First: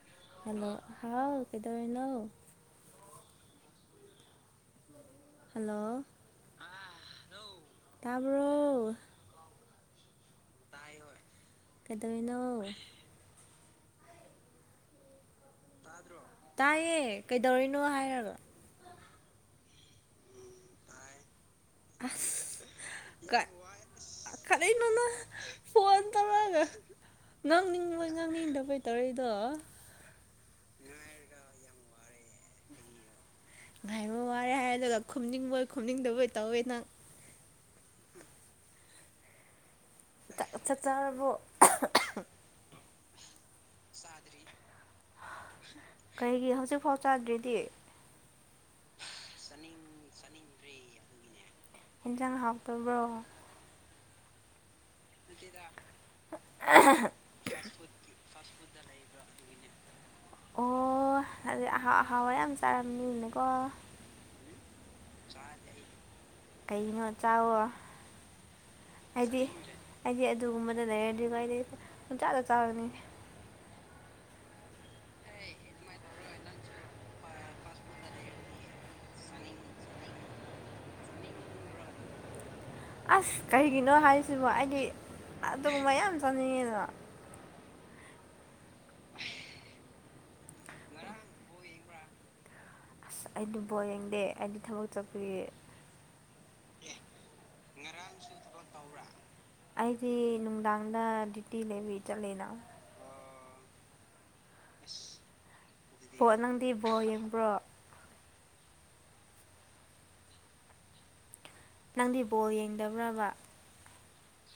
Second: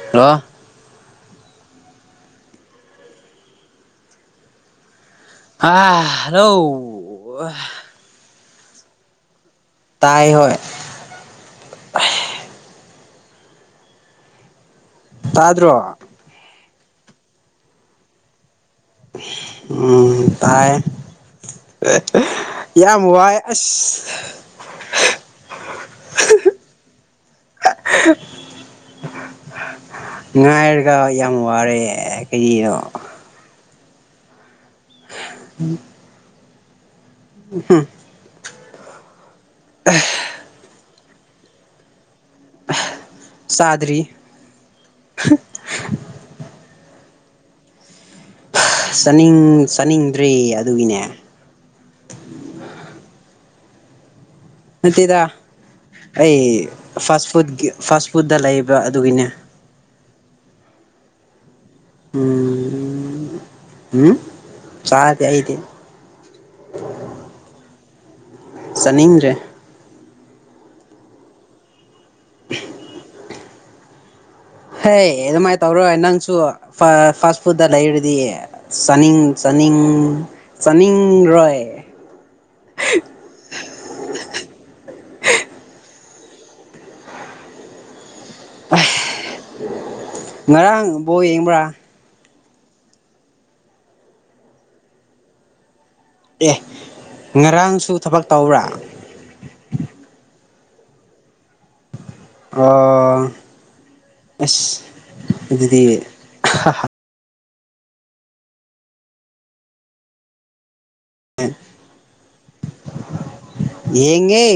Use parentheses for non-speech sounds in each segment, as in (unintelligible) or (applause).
ꯊ ꯍꯜꯂꯣ ꯍꯥꯎ ꯀꯗꯧꯅꯣ ꯑ ꯍꯜꯂꯣ ꯍꯂꯣ ꯇꯥꯕ꯭ꯔꯣ ꯇꯥꯏ ꯍ ꯀꯗꯅꯣ ꯇꯗ꯭ꯔꯣ ꯇꯥꯏꯌꯦ ꯀꯩꯗꯧꯔꯤꯅꯣ ꯍꯥꯏꯔꯕ ꯎꯝ ꯇꯥꯏ ꯑꯁ ꯌꯥꯝ ꯋꯥꯏ ꯑꯁ ꯀꯗꯅꯣꯅ ꯐꯟ ꯇꯔꯒ ꯉꯥꯡꯅꯤꯡꯕꯣꯏ ꯉꯥꯡꯅꯤꯡꯗꯕꯩ ꯇꯧꯔꯦꯗ ꯉꯥꯏꯔꯒ ꯌꯥꯝ ꯋꯥꯔꯦ ꯀꯩꯒꯤꯗꯣ ꯉꯥꯏꯍꯥꯏꯃ ꯋꯥꯔꯦ ꯍꯥꯏꯔꯗꯨꯒ ꯈꯨꯝꯅꯤꯡꯕꯣꯏ ꯈꯨꯝꯅꯤꯡꯗꯕꯣꯏ ꯇꯧꯋꯦ ꯅꯪ ꯍꯥ ꯎ ꯆꯠ ꯆꯔꯕꯣ ꯆꯗꯔꯤ ꯐꯣ ꯆꯥꯗ꯭꯭ꯔꯗꯤ ꯆꯅꯤꯡ ꯆꯥꯅꯤꯡꯗ꯭ꯔꯤ ꯑꯗꯨꯒꯤꯅꯦ ꯌꯦꯟꯁꯥꯡ ꯍꯥꯞꯄꯕ꯭ꯔꯣ ꯅꯠꯇꯦꯗ ꯑꯩ ꯐꯥꯁ ꯐꯨꯗꯀꯤ ꯐꯥꯁ ꯐꯨꯗꯠꯇ ꯂꯩꯕ ꯑꯗꯨꯒꯤꯅꯦ ꯑꯣ ꯑꯗꯨꯗꯤ ꯑꯍꯥꯎ ꯑꯍꯥꯎꯋꯥ ꯌꯥꯝ ꯎꯝ ꯆꯥꯔꯝꯅꯤꯅꯦꯀꯣ ꯎꯝ ꯆꯥꯗꯦ ꯑꯩꯗꯤ ꯀꯩꯅꯣ ꯆꯥꯎꯥꯛꯋ ꯆꯅꯤꯡꯤꯡꯔ ꯑꯩꯗꯤ ꯑꯗꯨꯒꯨꯝꯕꯗ ꯂꯩꯔꯗꯤ ꯑꯩꯗꯤ ꯑꯗꯨ ꯆꯥꯛꯂ ꯆꯥꯔꯅꯤ ꯍ ꯑꯗꯨꯃꯥꯏꯅ ꯇꯧꯔꯣꯏ ꯅꯪꯁꯨ ꯐꯥꯁ ꯐꯨꯗ ꯂꯩꯔꯗꯤ ꯆꯥꯅꯤꯡ ꯆꯅꯤꯡ ꯔꯣꯏ ꯑꯁ ꯀꯔꯤꯒꯤꯅꯣ ꯍꯥꯏꯔꯤꯁꯤꯕꯣ ꯑꯩꯗꯤ ꯑꯗꯨ ꯃ ꯌꯥꯝ ꯆꯥꯅꯤꯡꯉꯦꯗ ꯉꯔꯥꯡꯕꯣ ꯌꯦꯡꯕ꯭ꯔꯥ ꯑꯁ ꯑꯩꯗꯨ ꯕꯣꯔ ꯌꯦꯡꯗꯦ ꯑꯩꯗꯤ ꯊꯕꯛ ꯆꯠꯄꯒꯤ ꯑꯦ ꯉꯔꯥꯡꯁꯨ ꯊꯕꯛ ꯇꯧꯕ꯭ꯔꯥ ꯗꯪꯗꯥ ꯗꯤꯇꯤ ꯂꯦꯕꯤꯠ ꯑ (unintelligible) (inaudible) ꯑꯁ ꯑꯗꯨꯗꯤ ꯕꯣꯜ ꯅꯪꯗꯤ ꯕꯣꯜ ꯌꯦꯡꯕ꯭ꯔꯣ ꯅꯪꯗꯤ ꯕꯣꯜ ꯌꯦꯡꯗꯕ꯭ꯔꯕ ꯌꯦꯉ (inaudible)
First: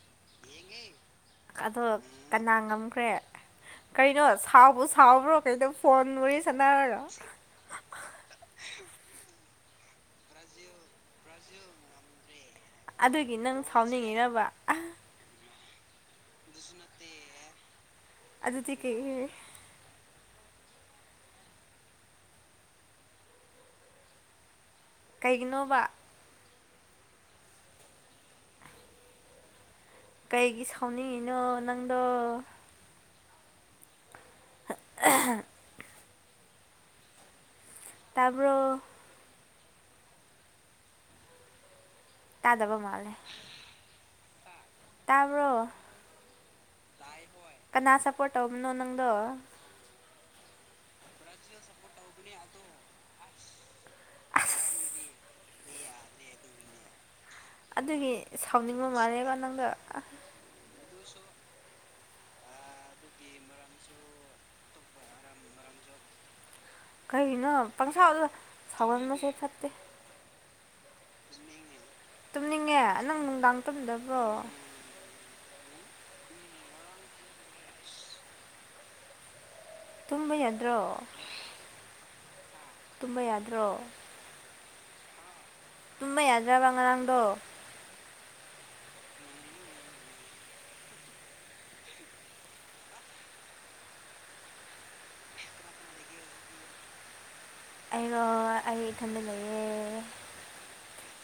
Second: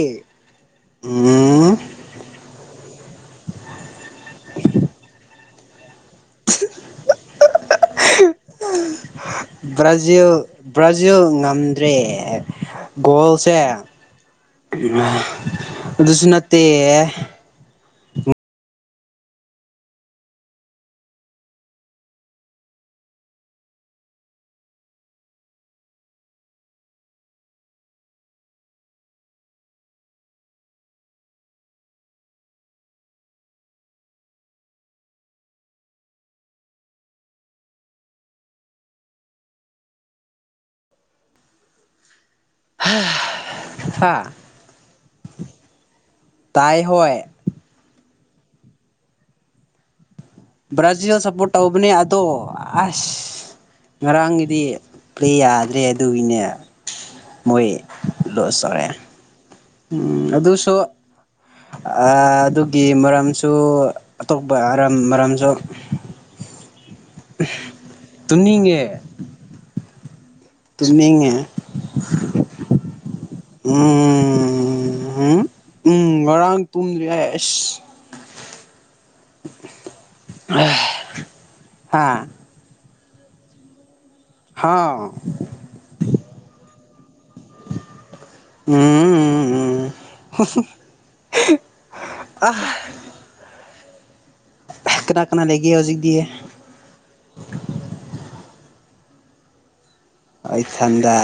ꯑꯗꯣ ꯀꯅꯥꯒꯝ ꯀ꯭ꯔꯦ ꯀꯩꯅꯣ ꯁꯥꯎꯕ ꯁꯥꯎꯕ꯭ꯔꯣ ꯀꯩꯗꯣ ꯐꯣꯟ ꯃꯔꯤ ꯆꯅ ꯕ꯭ꯔꯥꯖꯤꯜ ꯕ꯭ꯔꯥꯖꯤꯜ ꯉꯝꯗ꯭ꯔꯦ ꯑꯗꯨꯒꯤ ꯣꯁꯦ ꯅꯪ ꯁꯥꯎꯅꯤꯡꯉꯤꯔꯕ (unintelligible) (inaudible) ꯑꯗꯨꯁꯨ ꯅꯠꯇꯦ ꯑꯗꯨꯗꯤꯤ ꯀꯦ ꯀꯩꯒꯤꯅꯣꯕ ꯀꯥꯏꯒꯤ ꯁꯥꯎꯅꯤꯡꯅꯣ ꯅꯪꯗꯣ (unintelligible) (inaudible) ꯇꯥꯔꯕꯣ ꯇꯥꯗꯕ ꯃꯥꯂꯦ ꯍꯥ ꯇꯥꯏ ꯍꯣꯏ ꯄꯇꯣꯝ ꯅ ꯅꯪꯗ ꯕ꯭ꯔꯥꯖꯤꯜꯗ ꯁꯞꯄꯣꯔꯠ ꯇꯧꯕꯅꯦ ꯑꯗꯣ ꯑꯁ ꯉꯔꯥꯡꯒꯤꯗꯤ ꯑꯁ ꯄ꯭ꯂꯦ ꯌꯥꯗ꯭ꯔꯦ ꯑꯗꯨꯒꯤꯅꯦ ꯃꯣꯏ ꯑꯗꯨꯒꯤ ꯂꯣꯁ ꯇꯧꯔꯦ ꯁꯥꯎꯅꯤꯡꯕ ꯃꯥꯜꯂꯦꯕ ꯅꯪꯗ ꯑꯗꯨꯁꯨ ꯑꯗꯨꯒꯤ ꯃꯔꯝꯁꯨ ꯑꯇꯣꯞꯄ ꯃꯔꯝꯁꯨ (unintelligible) (inaudible) ꯀꯔꯤꯒꯤꯅꯣ ꯄꯪꯁꯥꯎꯗ ꯁꯥꯎꯒꯟꯕꯁꯦ ꯐꯠꯇꯦ ꯇꯃꯤꯦ (inaudible) ꯇꯨꯝꯅꯤꯡꯉꯦ ꯅꯪ ꯅꯨꯡꯗꯥꯡ ꯇꯝꯗꯕ꯭ꯔꯣ ꯎꯝ ꯉꯔꯥꯡ ꯇꯨꯝꯗ꯭ꯔꯤꯁ ꯇꯨꯝꯕ ꯌꯥꯗ꯭ꯔꯣ ꯍꯥ ꯇꯨꯝꯕ ꯌꯥꯗ꯭ꯔꯣ ꯍꯥꯥꯎ ꯇꯨꯝꯕ ꯌꯥꯗ꯭ꯔꯕ ꯉꯔꯥꯡꯗꯣ ꯎꯝ ꯎꯝ ꯎꯝ ꯑ (unintelligible) (inaudible) ꯀꯅꯥ ꯀꯅꯥ ꯂꯩꯒꯦ ꯍꯧꯖꯤꯛꯗꯤ ꯑꯩꯔꯣ ꯑꯩ ꯏꯊꯟꯗ ꯂꯩꯌꯦꯦ ꯑꯩ ꯊꯟꯗ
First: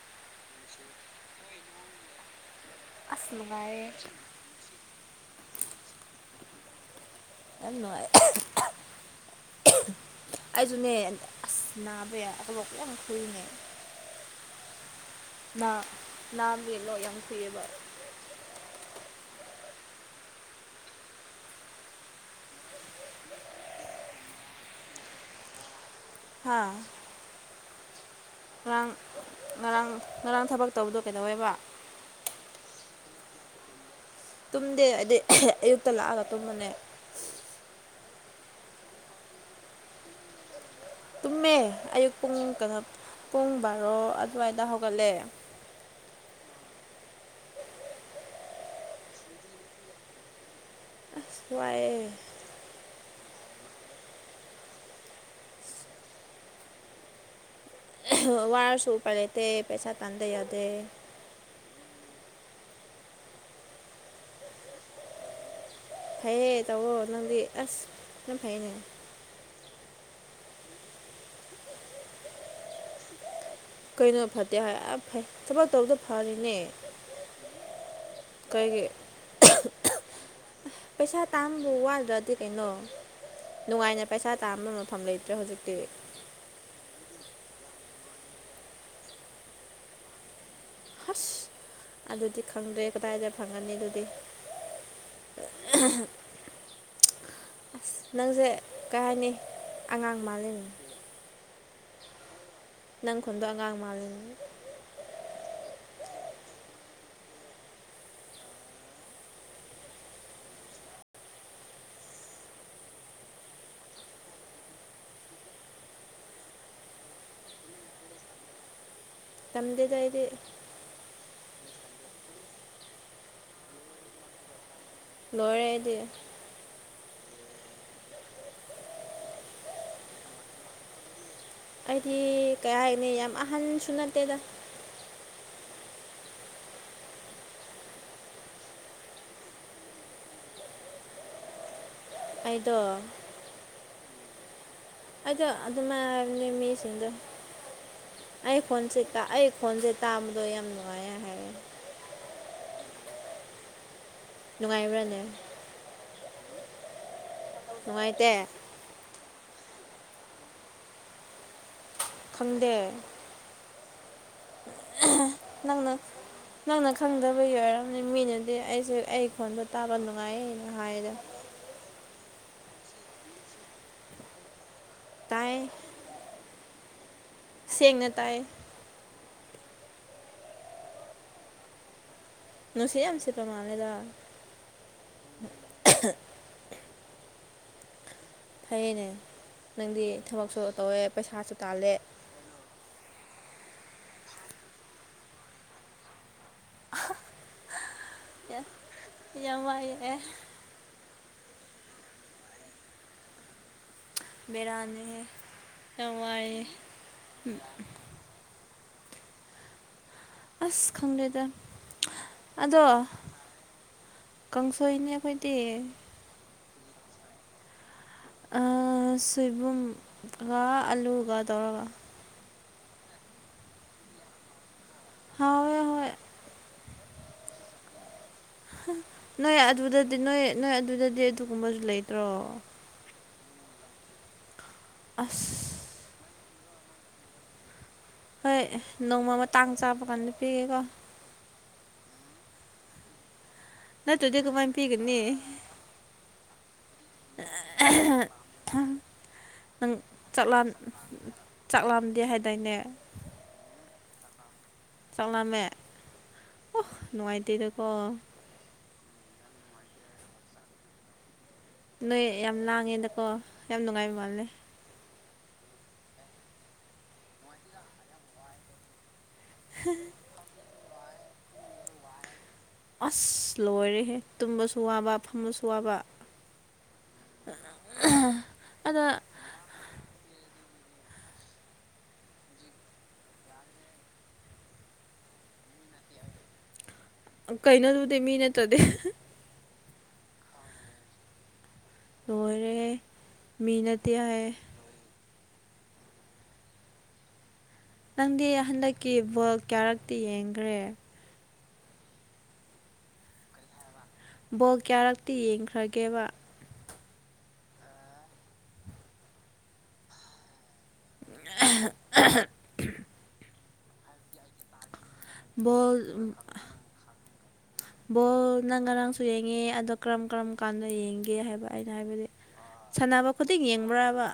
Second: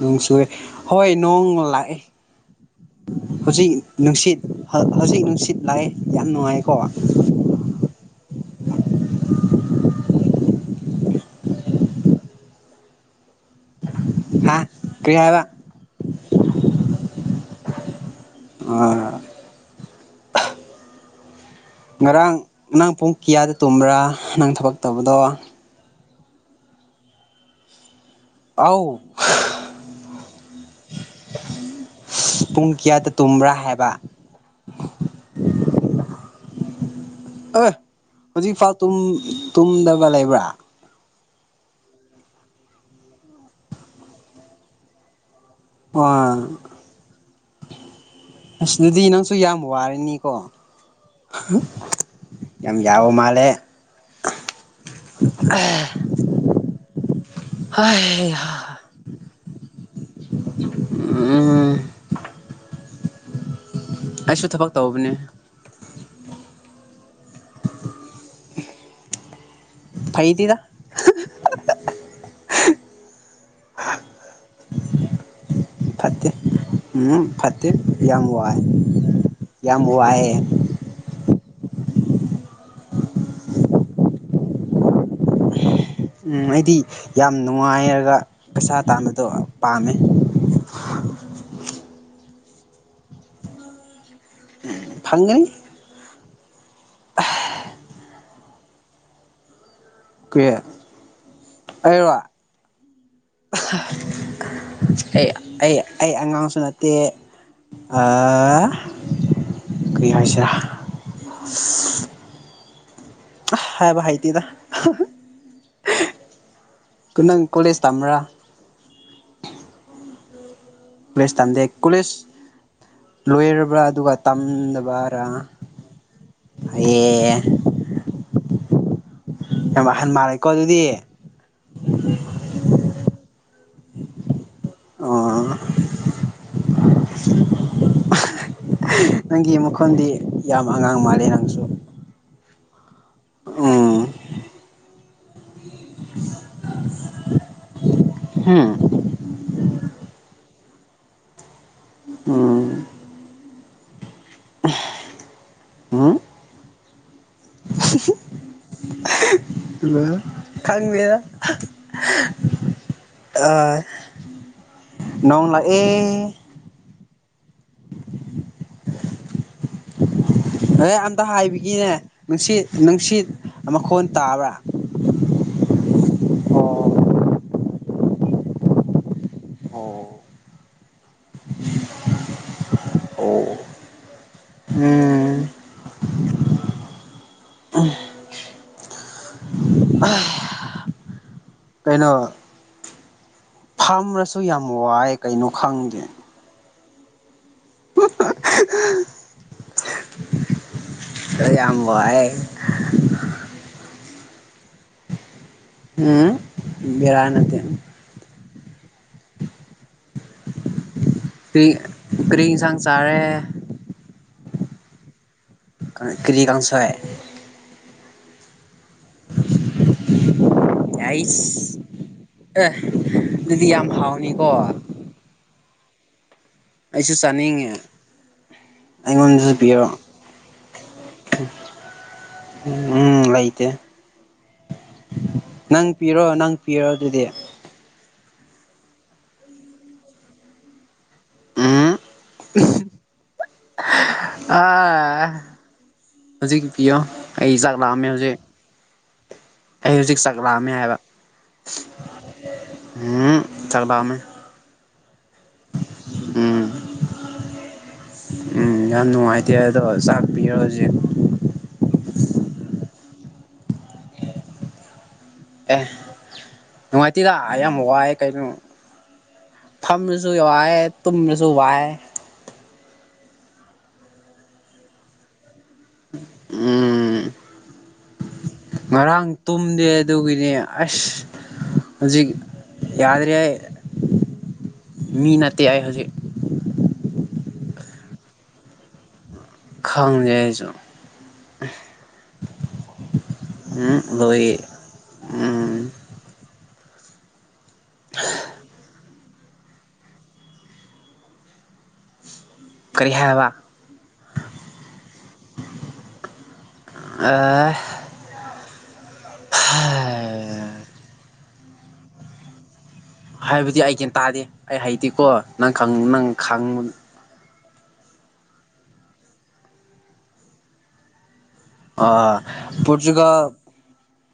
ꯅꯣꯡ ꯆꯨꯔꯦ ꯍꯣꯏ ꯅꯣꯡ ꯂꯥꯛꯑꯦ ꯑꯁ ꯍꯧꯖꯤꯛ ꯅꯨꯡꯉꯥꯏꯌꯦ ꯅꯨꯡꯁꯤꯠ ꯍꯧꯖꯤꯛ ꯅꯨꯡꯁꯤꯠ ꯂꯥꯛꯑꯦ ꯌꯥꯝ ꯅꯨꯡꯉꯥꯏꯀꯣ ꯌꯥꯝꯅꯨꯡꯉꯥꯏ (unintelligible) (inaudible) ꯑꯩꯁꯨꯅꯦ ꯑꯁ ꯅꯥꯕꯦ ꯑꯣ ꯀ ꯌꯥꯝ ꯐꯨꯏꯅꯦ ꯍꯥ ꯀꯔꯤ ꯍꯥꯏꯕ ꯅ ꯅ ꯂꯅꯣ ꯌꯥꯝ ꯀꯕꯔꯦ (unintelligible) ꯑ (unintelligible) (inaudible) ꯉꯔꯥꯡ ꯅꯪ ꯄꯨꯡ ꯀꯌꯥꯗ ꯇꯨꯝꯕ꯭ꯔꯥ ꯅꯪ ꯊꯕꯛ ꯇꯧꯕꯗꯣ ꯍꯥꯥ (inaudible) (unintelligible) ꯑꯧ ꯉꯔꯥꯡ ꯉꯔꯥꯡ ꯉꯔꯥꯡ ꯊꯕꯛ ꯇꯧꯕꯗꯣ ꯀꯩꯗꯧꯋꯦꯕ ꯇꯨꯝꯨꯕ꯭ꯔꯥ ꯍꯥꯢꯕ ꯇꯨꯝꯗꯦ ꯍꯥꯏꯗꯤ ꯑꯌꯨꯛꯇ ꯂꯥꯛꯑꯒ ꯇꯨꯝꯕꯅꯦ ꯍ ꯍꯧꯖꯤꯛ ꯐꯥꯎ ꯇꯨꯝꯗꯕ ꯂꯩꯕ꯭ꯔꯥ ꯇꯨꯝꯃꯦ ꯑꯌꯨꯛ ꯄꯨꯡ ꯀꯩꯅꯣ ꯄꯨꯡ ꯕꯥꯔꯣ ꯑꯗꯨꯋꯥꯏꯗ ꯍꯧꯒꯠꯂꯦ ꯑ ꯑꯁꯗꯨꯗꯤ ꯅꯪꯁꯨ ꯌꯥꯝ ꯋꯥꯔꯅꯤꯀꯣ ꯑꯁ ꯋꯥꯏꯑꯦ ꯌꯥꯝ ꯌꯥꯕ ꯃꯥꯔ ꯃ (unintelligible) ꯋꯥꯔꯁꯨ ꯎꯄꯥꯢ ꯂꯩꯇꯦ ꯄꯩꯁꯥ ꯇꯥꯟꯗꯦ ꯌꯥꯗꯦ ꯑ (unintelligible) ꯑꯩꯁꯨ ꯊꯕꯛ ꯇꯧꯕꯅꯦ ꯐꯩꯌꯦ ꯇꯧꯋꯣ ꯅꯪꯗꯤ ꯑꯁ ꯅꯪ ꯐꯩꯅꯦ ꯐꯩꯗꯦꯗ ꯀꯩꯅꯣ ꯐꯠꯇꯦ ꯍꯥꯏ ꯑ ꯐꯩ ꯊꯕꯛ ꯇꯧꯕꯗꯣ ꯐꯠꯇꯦ ꯐꯔꯤꯅꯦ ꯐꯠꯇꯦ ꯌꯥꯝ ꯋꯥꯏ ꯀꯩꯒꯤ ꯌꯥꯝ ꯋꯥꯏꯑꯦ ꯄꯩꯁꯥ ꯇꯟꯕ ꯑꯗꯨꯗꯤ ꯀꯩꯅꯣ ꯅꯨꯡꯉꯥꯏꯅ ꯄꯩꯁꯥ ꯇꯥꯝꯕ ꯃꯐꯝ ꯂꯩꯇ꯭ꯔꯦ ꯍꯧꯖꯤꯛꯇꯤ ꯑꯩꯗꯤ ꯌꯥꯝ ꯅꯨꯡꯉꯥꯏꯔꯒ ꯄꯩꯁꯥ ꯇꯥꯟꯕꯗꯣ ꯄꯥꯝꯃꯦ ꯑꯁ ꯑꯗꯨꯗꯤ ꯈꯪꯗ꯭ꯔꯦ ꯀꯗꯥꯏꯗ ꯐꯪꯉꯅꯤ ꯑꯗꯨꯗꯤ ꯐꯪꯅꯤ (inaudible) ꯑꯁ (unintelligible) ꯅꯪꯁꯦ ꯀꯩ ꯍꯥꯏꯅꯤ ꯑꯉꯥꯡ ꯃꯥꯜꯂꯤ ꯑꯩꯔ ꯋꯥ ꯅꯪ ꯈꯨꯗꯣ ꯑꯉꯥꯡ ꯃꯥꯜꯜꯂꯤꯅꯦ ꯑꯩ ꯑꯩ ꯑꯩ ꯑꯉꯥꯡꯁꯨ ꯅꯠꯇꯦ ꯀꯔꯤ ꯍꯥꯏꯁꯦ ꯍꯥꯏꯦꯕ ꯍꯥꯏꯇꯗ ꯀꯅꯥꯪ ꯀꯣꯂꯦꯖ ꯇ꯭ꯔ ꯇꯝꯗꯦꯗꯏꯗ ꯦ ꯀꯣꯂꯦꯖ ꯂꯣꯏꯔꯕ꯭ꯔꯥ ꯑꯗꯨꯒ ꯔꯥ ꯂꯣꯏꯔꯦ ꯑꯩꯗꯤ ꯑꯦ ꯌꯥꯝ ꯑꯍꯟ ꯃꯥꯜꯂꯦꯀꯣ ꯑꯗꯨꯗꯤ ꯑꯩꯗꯤ ꯀꯩ ꯍꯥꯏꯅꯤ ꯌꯥꯝ ꯑꯍꯟꯁꯨ ꯅꯠꯇꯦꯗ ꯑꯣ ꯅꯪꯒꯤ ꯃꯈꯣꯟꯗꯤ ꯌꯥꯝ ꯑꯉꯥꯡ ꯃꯥꯜꯂꯤꯦ ꯅꯪꯁꯨ ꯑꯩꯗꯣ ꯑ ꯑꯆꯥ ꯑꯗꯨꯃꯥꯏ ꯍꯥꯏꯕꯅꯤ ꯃꯤꯁꯤꯡꯗꯣ ꯑꯩ ꯍꯝ ꯐꯣꯟꯁꯦ ꯑꯩ ꯐꯣꯟꯁꯦ ꯇꯥꯕꯗ ꯣ ꯌꯥꯝ ꯃꯅꯨꯡꯉꯌꯥ ꯍꯥꯏ ꯎꯝ ꯅꯨꯡꯉꯥꯏꯕ꯭ꯔꯥꯅꯦ ꯅꯨꯡꯉꯥꯏꯇ ꯑ ꯈꯪꯒꯦꯔ ꯐꯝꯗꯦ ꯅꯣꯡ ꯂꯥꯛ ꯑꯦ ꯅꯪꯅ ꯅꯪꯅ ꯈꯪꯗꯕꯒꯤ ꯑꯣꯏꯔꯝꯅꯤ ꯃꯤꯅꯗꯤ ꯑꯩꯁꯨꯦ ꯑꯩ ꯈꯣꯟꯗ ꯇꯥꯕꯅꯨꯡ ꯑꯦ ꯑꯝꯇ ꯍꯥꯏꯕꯤꯒꯤꯅꯦ ꯅꯨꯡꯁꯤꯠ ꯅꯨꯡꯁꯤꯠ ꯃꯈꯣꯟ ꯇꯥꯕ꯭ꯔꯥ ꯇꯥꯏ ꯑꯣ ꯁꯦꯡꯅ ꯇꯥꯏ ꯑꯣ ꯅꯨꯡꯁꯤ ꯌꯥꯝ ꯑꯃꯁꯁꯤꯄ ꯃꯥꯅꯦꯦꯗ ꯎꯝ (inaudible) (unintelligible) ꯐꯩꯌꯦꯅꯦ ꯅꯪꯗꯤ ꯊꯕꯛꯁꯨ ꯇꯧꯋꯦ ꯄꯩꯁꯥꯁꯨ ꯇꯥꯜꯂꯦ ꯀꯩꯅꯣ ꯐꯝꯔꯁꯨ ꯌꯥꯝ ꯋꯥꯏ ꯀꯩꯅꯣ ꯈꯪꯗꯦ (unintelligible) ꯌꯥꯝ ꯋꯥꯥꯏꯑꯦ ꯂꯩ ꯌꯥꯝꯌꯥꯝꯕ ꯑꯩ ꯔꯅꯤ ꯎ ꯕꯔꯅꯠꯇ ꯑꯁ ꯈꯪꯗꯦꯗ ꯀꯔꯤꯁꯥꯡ ꯆꯔꯦ ꯀꯥꯡꯁꯣꯏꯅꯤ ꯑꯩꯣꯏ ꯀꯔꯤꯀꯪꯁꯥꯏ ꯑ ꯁꯣꯏꯕꯨꯝꯒ ꯑꯂꯨꯒ ꯑꯩꯁ ꯇꯧꯔꯒ ꯑꯦ ꯑꯗꯨꯗꯤ ꯌꯥꯝ ꯍꯥꯎꯅꯤꯀꯣ ꯍꯣꯏ ꯍꯍꯣꯏ ꯑꯩꯁꯨ ꯆꯥꯅꯤꯡꯉꯦ ꯅꯣꯏ ꯑꯩꯉꯣꯟꯗꯁꯨ ꯄꯤꯔꯣ ꯑꯗꯨꯗꯗꯤ ꯅꯣꯏ ꯅꯣꯏ ꯑꯗꯨꯗꯗꯤ ꯑꯗꯨꯒꯨꯝꯕꯁꯨ ꯂꯩꯇ꯭ꯔꯣ ꯎꯝ ꯑꯁ ꯅꯪ ꯄꯤꯔꯣ ꯅꯪ ꯄꯤꯔꯣ ꯑꯗꯨꯗꯤ ꯍꯣꯏ ꯅꯣꯡꯃꯃ ꯇꯥꯡ ꯆꯥꯕ ꯀꯥꯟꯗ ꯄꯤꯒꯦꯀꯣ ꯑ ꯅꯠꯇ꯭ꯔꯗꯤ ꯑ ꯀꯃꯥꯏꯅ ꯄꯤꯒꯅꯤ ꯍꯧꯖꯤꯛ ꯄꯤꯌꯣ ꯑꯩ ꯆꯥꯛ ꯂꯥꯛꯑꯝꯃꯦ ꯍꯧꯖꯤꯛ ꯑꯩ ꯅꯪ ꯍꯧꯖꯤꯛ ꯆꯥꯛꯂꯥꯛꯑꯝꯃꯦ ꯆꯥꯛꯂꯥꯝ ꯍꯥꯏꯕ ꯆꯥꯛꯂꯥꯝꯗꯦ ꯍꯥꯏꯗꯥꯏꯅꯦ ꯎꯝ ꯆꯥꯛꯂꯥꯛꯑꯝꯃꯦ ꯆꯠꯂꯝꯃꯦ ꯎꯝ ꯑꯣ ꯅꯨꯡꯉꯥꯏꯇꯦꯗꯀꯣ ꯎꯝ ꯌꯥꯝ ꯅꯨꯡꯉꯥꯏꯇꯦ ꯑꯗꯣ ꯆꯥꯛ ꯄꯤꯔꯣꯖꯤꯛ ꯅꯣꯏ ꯌꯥꯝ ꯂꯥꯡꯉꯦꯗꯀꯣ ꯌꯥꯝ ꯅꯨꯡꯉꯥꯏꯕ ꯃꯥꯜꯂꯦ ꯑꯦ ꯅꯨꯡꯉꯥꯏꯇꯔ ꯌꯥꯝ ꯋꯥꯏꯦ ꯀꯩꯅꯣ ꯐꯝꯃꯁꯨ ꯋꯥꯏꯦ ꯇꯨꯝꯃꯁꯨ ꯋꯥꯏ ꯑꯁ ꯂꯣꯏꯔꯦꯍꯦ ꯇꯨꯝꯕꯁꯨ ꯋꯥꯕ ꯐꯪꯕꯁꯨ ꯎꯝ ꯑꯗ ꯉꯔꯥꯡ ꯇꯨꯝꯗꯦ ꯑꯗꯨꯒꯤꯅꯦ ꯑꯁ ꯍꯧꯖꯤꯛ ꯌꯥꯗ꯭ꯔꯦ ꯃꯤ ꯅꯇꯦ ꯑꯩ ꯍꯧꯖꯤꯛ ꯀꯩꯅꯣ ꯇꯨꯗꯦ ꯃꯤ ꯅꯠꯇ꯭ꯔꯗꯦ ꯈꯪꯖꯩ ꯑꯩꯁꯨ ꯇꯣꯏꯔꯦ ꯎꯝ ꯃꯤꯅꯠꯇ ꯂꯣꯏ ꯎꯝ ꯅꯪꯗꯤ ꯍꯟꯗꯛꯀꯤ ꯕꯜ ꯀꯌꯥꯔꯛꯇꯤ ꯌꯦꯡꯈ꯭ꯔꯦ ꯀꯔꯤ ꯍꯥꯏꯕ ꯕꯣ ꯀꯌꯥꯔꯛꯇꯤ ꯌꯦꯡꯈ꯭ꯔꯒꯦꯕ ꯑ ꯑꯦ (unintelligible) ꯍꯥꯏꯕꯗꯤ ꯑꯩ ꯀ꯭ꯌꯥꯟ ꯇꯥꯗꯦ ꯑꯩ ꯍꯩꯇꯦꯀꯣ ꯅꯪ ꯕꯣꯜ ꯅꯪ ꯈꯪ ꯕꯣꯜ ꯅꯪ ꯉꯔꯥꯡꯁꯨ ꯌꯦꯡꯉꯦ ꯑꯗꯣ ꯀꯔꯝ ꯀꯔꯝ ꯀꯥꯟꯗ ꯌꯦꯡꯒꯦ ꯍꯥꯏꯕ ꯑꯩꯅ ꯍꯥꯏꯕꯗꯤ ꯑꯥ ꯁꯥꯟꯅꯕ ꯄꯣꯔꯇꯨꯒꯜ ꯈꯨꯗꯤꯡ ꯌꯦꯡꯕ꯭ꯔꯕ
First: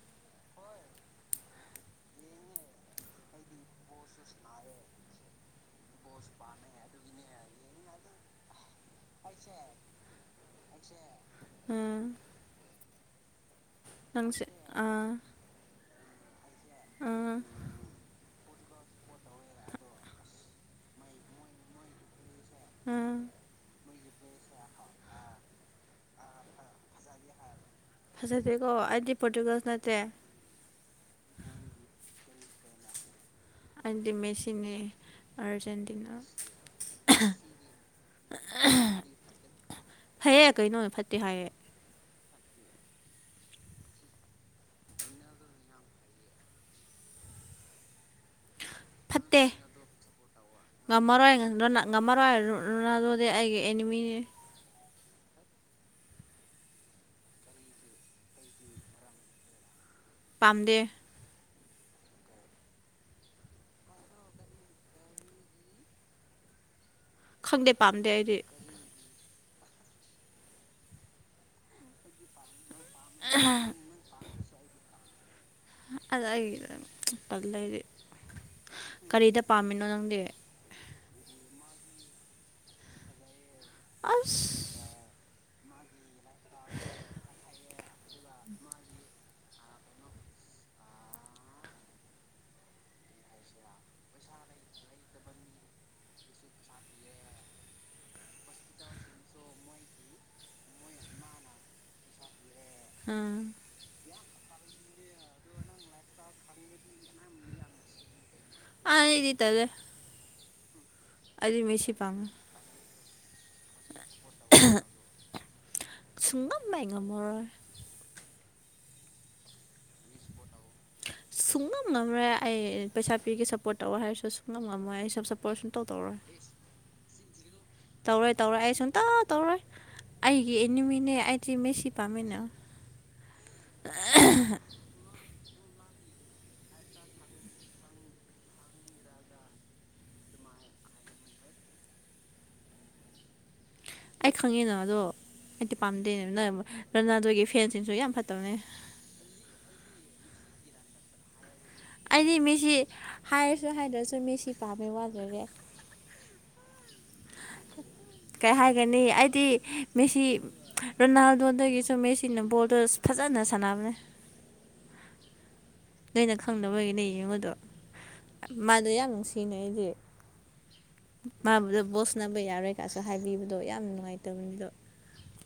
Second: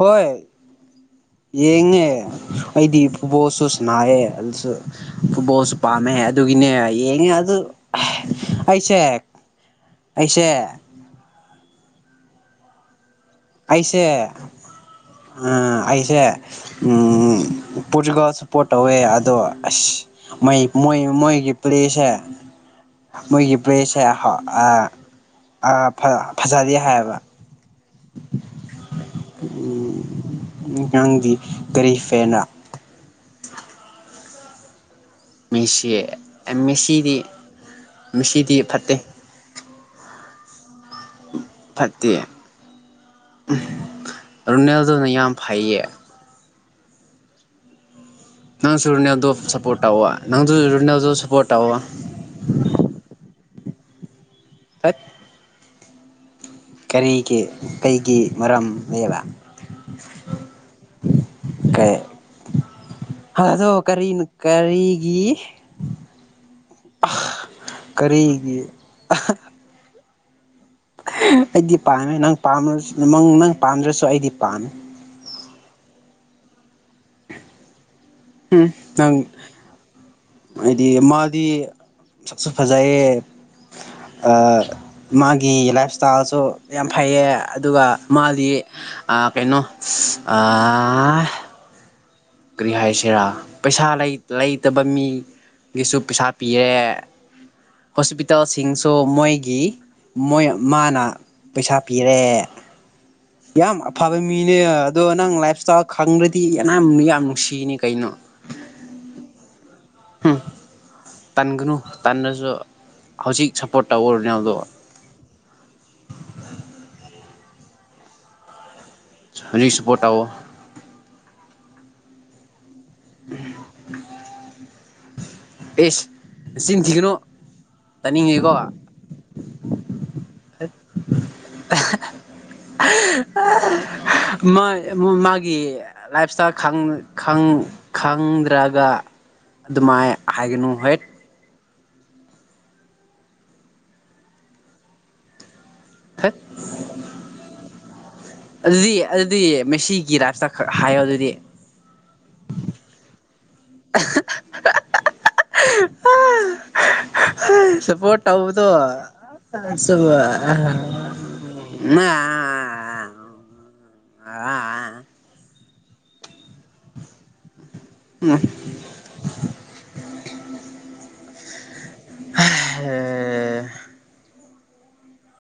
ꯍꯣꯏ ꯌꯦꯡꯉꯦ ꯑꯩꯗꯤ ꯐꯨꯕꯣꯁꯨ ꯁꯅꯥꯏꯑꯌꯦ ꯑꯗꯨꯁꯨ ꯐꯨꯕꯣꯁꯨ ꯄꯥ ꯆꯃꯦ ꯑꯗꯨꯒꯤꯅꯦ ꯌꯦꯡꯉꯦ ꯑꯗꯨ ꯑꯩꯁꯦ ꯑꯩꯁ ꯑꯝ ꯑꯩꯁꯦ ꯑꯥ ꯑꯩꯁꯦ ꯑꯥ ꯎ ꯄꯆꯨꯒꯁ ꯄꯣꯠ ꯇꯧꯋꯦ ꯑꯗꯣ ꯑꯁꯣꯏ ꯃꯣꯏꯒꯤ ꯄ꯭ꯂꯦꯁꯦ ꯑꯥ ꯃꯣꯏꯒꯤ ꯄ꯭ꯔꯦ ꯁꯦ ꯐꯖꯔꯤꯦ ꯍꯥꯏꯌꯦꯕ ꯐꯁꯦꯀꯣ ꯑꯗꯤ ꯑꯉꯥꯡꯗꯤ ꯀꯔꯤ ꯐꯦꯅ ꯑꯗꯤ ꯃꯦꯁꯤꯅꯤ ꯁꯤ ꯃꯤꯦꯁꯤꯗꯤ ꯃꯤꯦꯁꯤꯗꯤ ꯐꯠꯇꯦ ꯐꯩꯌꯦ ꯀꯩꯅꯣ ꯐꯦ ꯐꯠꯇꯦ ꯔꯨꯅꯦꯜꯗꯨꯅ ꯌꯥꯝ ꯐꯩꯌꯦ ꯅꯪꯁꯨ ꯔꯣꯅꯦꯜꯗꯣ ꯐꯠꯇꯦ ꯁꯞꯄꯣꯔꯠ ꯇꯧꯋ ꯅꯪꯁꯨ ꯔꯣꯅꯦꯜꯗꯣ ꯉꯝꯃꯔꯣꯏ ꯁꯞꯄꯣꯔꯠ ꯇꯧꯋ ꯉꯝꯃꯔꯣꯏ ꯑꯗꯨꯗꯤ ꯑꯩꯒꯤ ꯑꯦꯅꯤꯃꯤꯅꯤ ꯍꯠ ꯀꯔꯤꯒꯤ ꯀꯩꯒꯤ ꯃꯔꯝ ꯂꯩꯕ ꯄꯥꯝꯗꯦ ꯀ ꯑꯗꯣ ꯀꯔꯤꯅꯣ ꯀꯔꯤꯒꯤ (inaudible) ꯈꯪꯗꯦ ꯄꯥꯝꯗꯦ ꯑꯩꯗꯤ ꯀꯔꯤꯒꯤ ꯑꯩꯗꯤ ꯄꯥꯝꯃꯦ ꯅꯪꯝ ꯅꯪ ꯄꯥꯝꯗ꯭ꯔꯁꯨ ꯑꯩꯗꯤ ꯄꯥꯝꯃꯦ ꯑꯗꯨꯗ ꯄꯜꯗꯤ ꯎꯝ ꯅꯪ ꯍꯥꯏꯗꯤ ꯃꯥꯗꯤ ꯁꯁ ꯐꯖꯥꯏ ꯑꯁ ꯃ ꯒꯤ ꯂꯥꯏꯞꯁ꯭ꯇꯥꯏꯜꯁꯨ ꯌꯥꯝ ꯐꯩꯌꯦ ꯑꯗꯨꯒ ꯃꯥꯗꯤ ꯀꯩꯅꯣ ꯑ ꯀꯔꯤ ꯍꯥꯏꯁꯤꯔꯥ ꯄꯩꯁꯥ ꯂꯩꯇꯕ ꯃꯤ ꯒꯤꯁꯨ ꯄꯩꯁꯥ ꯄꯤꯔꯦ ꯍꯣꯁꯄꯤꯇꯥꯜꯁꯤꯡꯁꯨ ꯃꯣꯏꯒꯤ ꯃꯣꯏ ꯃꯥꯅ ꯄꯩꯁꯥ ꯄꯤꯔꯦ ꯑꯝ ꯌꯥꯝ ꯑꯐꯕ ꯃꯤꯅꯦ ꯑꯗꯣ ꯅꯪ ꯂꯥꯏꯐ ꯏꯁꯇꯥꯏꯜ ꯈꯪꯗ꯭ꯔꯗꯤ ꯑꯅ ꯌꯥꯝ ꯅꯨꯡꯁꯤꯅꯤ ꯀꯩꯅꯣ ꯑ ꯌꯦꯔꯤꯇꯥꯔꯦ ꯎ ꯇꯟꯒꯅꯨ ꯄꯥꯝꯃꯦ ꯇꯟꯗꯁꯨ ꯍꯧꯖꯤꯛ ꯆꯥꯄꯣꯔ ꯇꯧꯕꯧꯕꯣꯔ ꯌꯥꯗ ꯁꯨꯡꯉꯝ ꯍꯦꯛ ꯉꯝꯃꯔꯣꯏ ꯔꯔꯤꯁ ꯄꯇꯥꯥꯎ ꯁꯨꯡꯅꯝꯅ꯭ꯔꯦ ꯑꯩ ꯄꯩꯁꯥ ꯄꯤꯒꯦ ꯁꯞꯄꯣꯔꯠ ꯇꯧ ꯍꯥꯏꯔꯁꯨ ꯁꯨꯡ ꯉꯝ ꯉꯝꯃꯣꯏ ꯑꯩ ꯁꯝ ꯁꯞꯄꯣꯔꯠ ꯁꯨꯝ ꯏꯁ ꯇꯧꯗꯧꯔꯣꯏ ꯅꯆꯤꯟ ꯊꯤꯒꯅꯨ ꯇꯧꯔꯣꯏ ꯇꯥꯅꯤꯡꯗꯦꯀꯣ ꯇꯧꯔꯣꯏ ꯑꯩ ꯁꯨꯡꯇ ꯇꯧꯔꯣꯏ ꯑꯩ ꯌꯦ ꯏꯅꯤꯃꯤꯅꯦ ꯑꯩꯗꯤꯦ ꯃꯤꯁꯤ ꯄꯝꯃꯦꯟꯅ ꯑꯩꯒꯤ ꯂꯥꯏꯞ ꯏꯁꯇꯥꯏꯜ ꯈꯪꯗ꯭ꯔꯒ ꯑꯗꯨꯃꯥꯏ ꯍꯥꯏꯒꯅꯨ ꯍꯠ ꯑꯩ ꯈꯪꯉꯤꯅ ꯑꯗꯣ ꯑꯩꯗꯤꯤ ꯊꯠ ꯄꯥꯝꯗꯦꯅꯦꯕꯅ ꯔꯔꯅꯥꯗꯣꯒꯤ ꯐꯦꯟꯁꯤꯡꯁꯨ ꯌꯥꯝ ꯐꯠꯇꯕꯅꯦ ꯒꯤ ꯔꯥꯏꯞꯇ ꯍꯥꯏꯌꯣ ꯑꯗꯨꯗꯤ ꯑꯩꯗꯤ ꯃꯦꯁꯤ ꯍꯥꯏꯔꯁꯨ ꯍꯥꯏꯗ꯭ꯔꯁꯨ ꯃꯦꯁꯤ ꯇꯥꯃꯤ ꯋꯥ ꯂꯩꯔꯦ ꯍꯝ ꯀꯩ ꯍꯥꯏꯒꯅꯤ ꯑꯩꯗꯤ ꯑꯁꯨ ꯃꯦꯁꯤ ꯔꯣꯅꯥꯜꯗꯣꯗꯒꯤꯁꯨ ꯅꯥ ꯃꯦꯁꯤꯅ ꯕꯣꯜ ꯐꯖꯥꯅ ꯁꯥꯟꯅꯦ ꯑꯥ ꯅꯣꯏꯩꯅ ꯈꯪꯅꯕꯒꯤꯅꯦ ꯌꯦꯡꯉꯨꯗꯣ ꯎꯝ ꯃꯗꯩ ꯑꯁꯤꯦꯡꯅꯗꯤꯦ ꯃꯖ ꯕꯣꯁ ꯅꯅꯕ ꯌꯥꯔꯣꯏ ꯀꯥꯁꯨ ꯍꯥꯏꯕꯤꯕꯗꯣ ꯌꯥꯝ ꯅꯨꯡꯉꯥꯏꯇꯕꯅꯤꯗꯣ